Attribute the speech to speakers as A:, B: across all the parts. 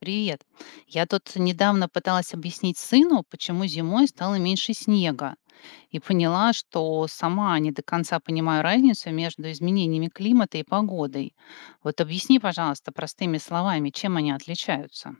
A: Привет. Я тут недавно пыталась объяснить сыну, почему зимой стало меньше снега, и поняла, что сама не до конца понимаю разницу между изменениями климата и погодой. Вот объясни, пожалуйста, простыми словами, чем они отличаются.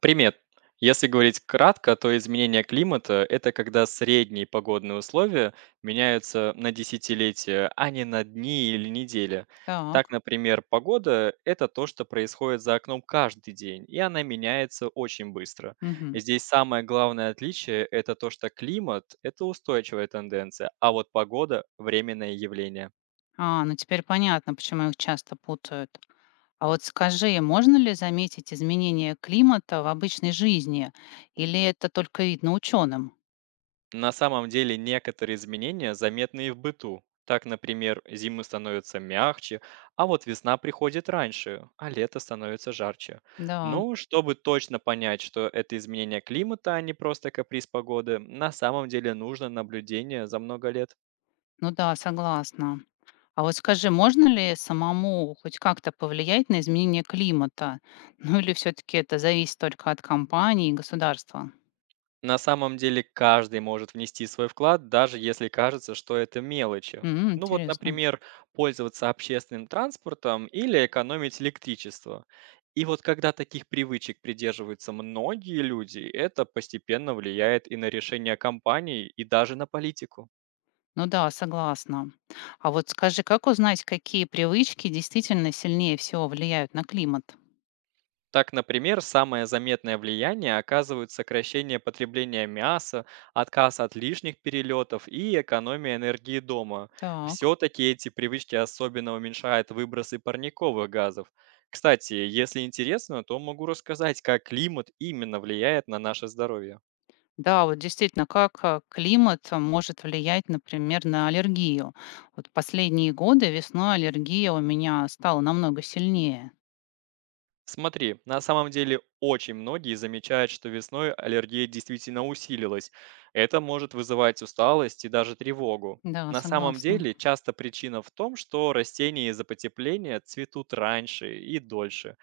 B: Привет. Если говорить кратко, то изменение климата — это когда средние погодные условия меняются на десятилетия, а не на дни или недели. Так,
A: Так.
B: например, погода — это то, что происходит за окном каждый день, и она меняется очень быстро.
A: Мгм.
B: Здесь самое главное отличие — это то, что климат — это устойчивая тенденция, а вот погода — временное явление.
A: А, ну теперь понятно, почему их часто путают. А вот скажи, можно ли заметить изменения климата в обычной жизни, или это только видно ученым?
B: На самом деле некоторые изменения заметны и в быту. Так, например, зимы становятся мягче, а вот весна приходит раньше, а лето становится жарче.
A: Да,
B: Ну, чтобы точно понять, что это изменение климата, а не просто каприз погоды, на самом деле нужно наблюдение за много лет.
A: ну да, согласна. А вот скажи, можно ли самому хоть как-то повлиять на изменение климата? Ну или все-таки это зависит только от компании и государства?
B: На самом деле каждый может внести свой вклад, даже если кажется, что это мелочи.
A: М,
B: Ну вот,
A: интересно.
B: например, пользоваться общественным транспортом или экономить электричество. И вот когда таких привычек придерживаются многие люди, это постепенно влияет и на решения компаний, и даже на политику.
A: Ну да, согласна. А вот скажи, как узнать, какие привычки действительно сильнее всего влияют на климат?
B: Так, например, самое заметное влияние оказывают сокращение потребления мяса, отказ от лишних перелетов и экономия энергии дома.
A: Так.
B: Все-таки эти привычки особенно уменьшают выбросы парниковых газов. Кстати, если интересно, то могу рассказать, как климат именно влияет на наше здоровье.
A: Да, вот действительно, как климат может влиять, например, на аллергию. Вот последние годы весной аллергия у меня стала намного сильнее.
B: Смотри, на самом деле очень многие замечают, что весной аллергия действительно усилилась. Это может вызывать усталость и даже тревогу.
A: Да,
B: На самом
A: согласна.
B: деле часто причина в том, что растения из-за потепления цветут раньше и дольше.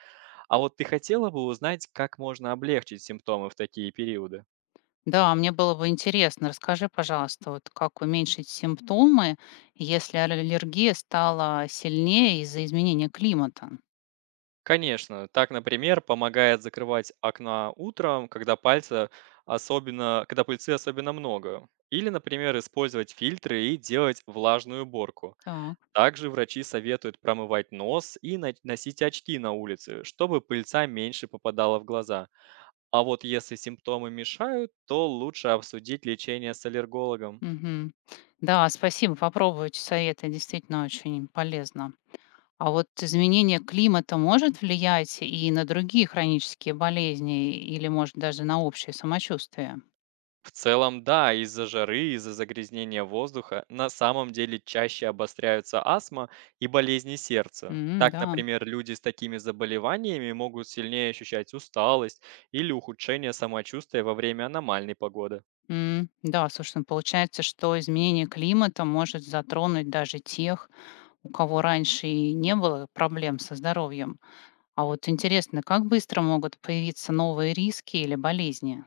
B: А вот ты хотела бы узнать, как можно облегчить симптомы в такие периоды?
A: Да, мне было бы интересно. Расскажи, пожалуйста, вот как уменьшить симптомы, если аллергия стала сильнее из-за изменения климата?
B: Конечно, так, например, помогает закрывать окна утром, когда пыльцы особенно много. Или, например, использовать фильтры и делать влажную уборку.
A: Так,
B: Также врачи советуют промывать нос и носить очки на улице, чтобы пыльца меньше попадала в глаза. А вот если симптомы мешают, то лучше обсудить лечение с аллергологом.
A: мгм. Да, спасибо, попробую эти советы, действительно очень полезно. А вот изменение климата может влиять и на другие хронические болезни, или, может, даже на общее самочувствие?
B: В целом, да, из-за жары, из-за загрязнения воздуха на самом деле чаще обостряются астма и болезни сердца.
A: М,
B: Так,
A: да.
B: например, люди с такими заболеваниями могут сильнее ощущать усталость или ухудшение самочувствия во время аномальной погоды.
A: М, да, слушай, ну, получается, что изменение климата может затронуть даже тех, у кого раньше и не было проблем со здоровьем. А вот интересно, как быстро могут появиться новые риски или болезни?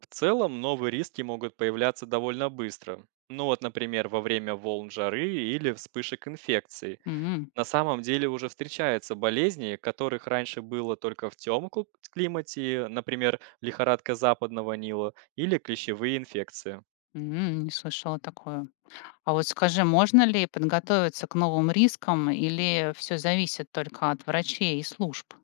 B: В целом, новые риски могут появляться довольно быстро. Ну вот, например, во время волн жары или вспышек инфекций.
A: М,
B: На самом деле уже встречаются болезни, которых раньше было только в темном климате, например, лихорадка западного Нила или клещевые инфекции.
A: не слышала такое. А вот скажи, можно ли подготовиться к новым рискам или все зависит только от врачей и служб?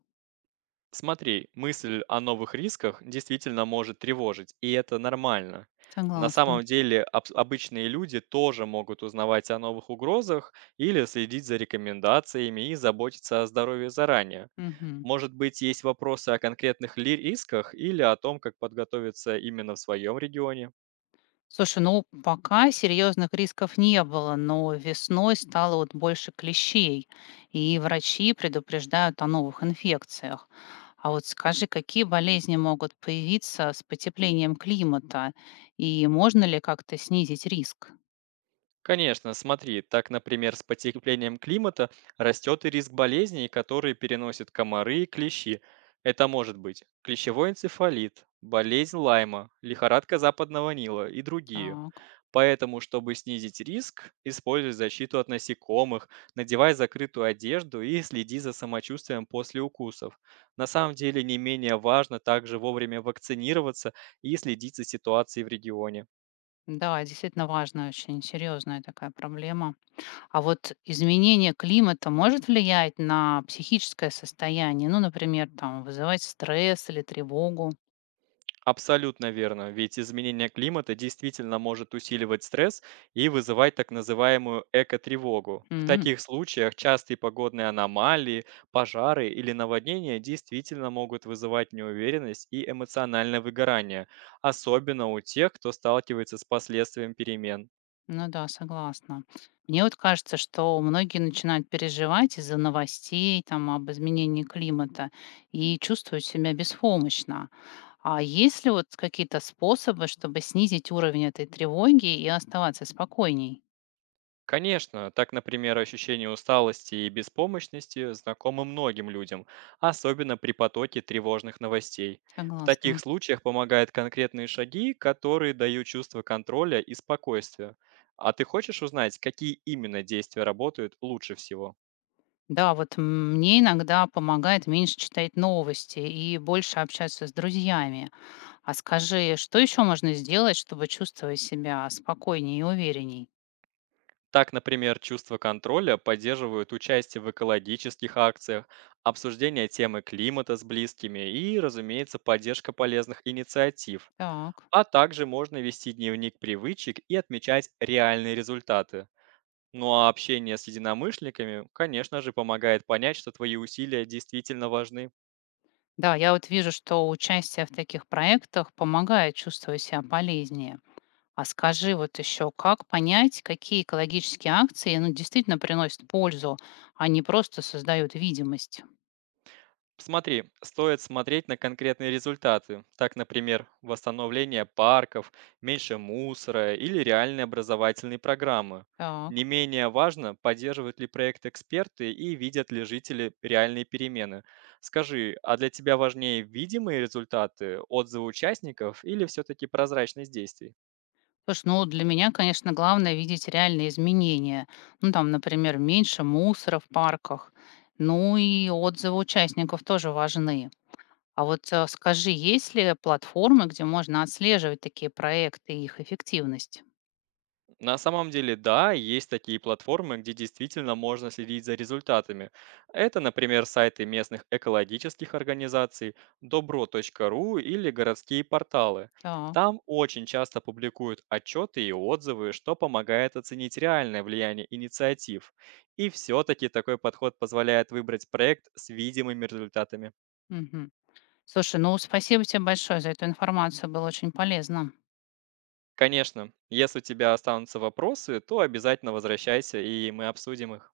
B: Смотри, мысль о новых рисках действительно может тревожить, и это нормально. На
A: Согласна.
B: самом деле обычные люди тоже могут узнавать о новых угрозах или следить за рекомендациями и заботиться о здоровье заранее.
A: Мгм.
B: Может быть, есть вопросы о конкретных ли рисках или о том, как подготовиться именно в своем регионе?
A: Слушай, ну пока серьезных рисков не было, но весной стало вот больше клещей, и врачи предупреждают о новых инфекциях. А вот скажи, какие болезни могут появиться с потеплением климата, и можно ли как-то снизить риск?
B: Конечно, смотри, так, например, с потеплением климата растет и риск болезней, которые переносят комары и клещи. Это может быть клещевой энцефалит, болезнь Лайма, лихорадка западного Нила и другие.
A: Так,
B: Поэтому, чтобы снизить риск, используй защиту от насекомых, надевай закрытую одежду и следи за самочувствием после укусов. На самом деле не менее важно также вовремя вакцинироваться и следить за ситуацией в регионе.
A: да, действительно важная, очень серьезная такая проблема. А вот изменение климата может влиять на психическое состояние, ну, например, там, вызывать стресс или тревогу?
B: Абсолютно верно, ведь изменение климата действительно может усиливать стресс и вызывать так называемую экотревогу. В
A: М.
B: таких случаях частые погодные аномалии, пожары или наводнения действительно могут вызывать неуверенность и эмоциональное выгорание, особенно у тех, кто сталкивается с последствием перемен.
A: Ну да, согласна. Мне вот кажется, что многие начинают переживать из-за новостей там, об изменении климата и чувствуют себя беспомощно. А есть ли вот какие-то способы, чтобы снизить уровень этой тревоги и оставаться спокойней?
B: Конечно, так, например, ощущение усталости и беспомощности знакомо многим людям, особенно при потоке тревожных новостей. В таких
A: Согласна.
B: случаях помогают конкретные шаги, которые дают чувство контроля и спокойствия. А ты хочешь узнать, какие именно действия работают лучше всего?
A: Да, вот мне иногда помогает меньше читать новости и больше общаться с друзьями. А скажи, что еще можно сделать, чтобы чувствовать себя спокойнее и уверенней?
B: Так, например, чувство контроля поддерживают участие в экологических акциях, обсуждение темы климата с близкими и, разумеется, поддержка полезных инициатив.
A: Так.
B: А также можно вести дневник привычек и отмечать реальные результаты. Ну а общение с единомышленниками, конечно же, помогает понять, что твои усилия действительно важны.
A: Да, я вот вижу, что участие в таких проектах помогает чувствовать себя полезнее. А скажи вот еще, как понять, какие экологические акции ну, действительно приносят пользу, а не просто создают видимость?
B: Смотри, стоит смотреть на конкретные результаты. Так, например, восстановление парков, меньше мусора или реальные образовательные программы. Не
A: Так.
B: менее важно, поддерживают ли проект эксперты и видят ли жители реальные перемены. Скажи, а для тебя важнее видимые результаты, отзывы участников или все-таки прозрачность действий?
A: Слушай, ну для меня, конечно, главное видеть реальные изменения. Ну там, например, меньше мусора в парках. Ну и отзывы участников тоже важны. А вот скажи, есть ли платформы, где можно отслеживать такие проекты и их эффективность?
B: На самом деле, да, есть такие платформы, где действительно можно следить за результатами. Это, например, сайты местных экологических организаций, добро.ру или городские порталы.
A: Так.
B: Там очень часто публикуют отчеты и отзывы, что помогает оценить реальное влияние инициатив. И все-таки такой подход позволяет выбрать проект с видимыми результатами.
A: Мгм. Слушай, ну спасибо тебе большое за эту информацию, было очень полезно.
B: Конечно, если у тебя останутся вопросы, то обязательно возвращайся, и мы обсудим их.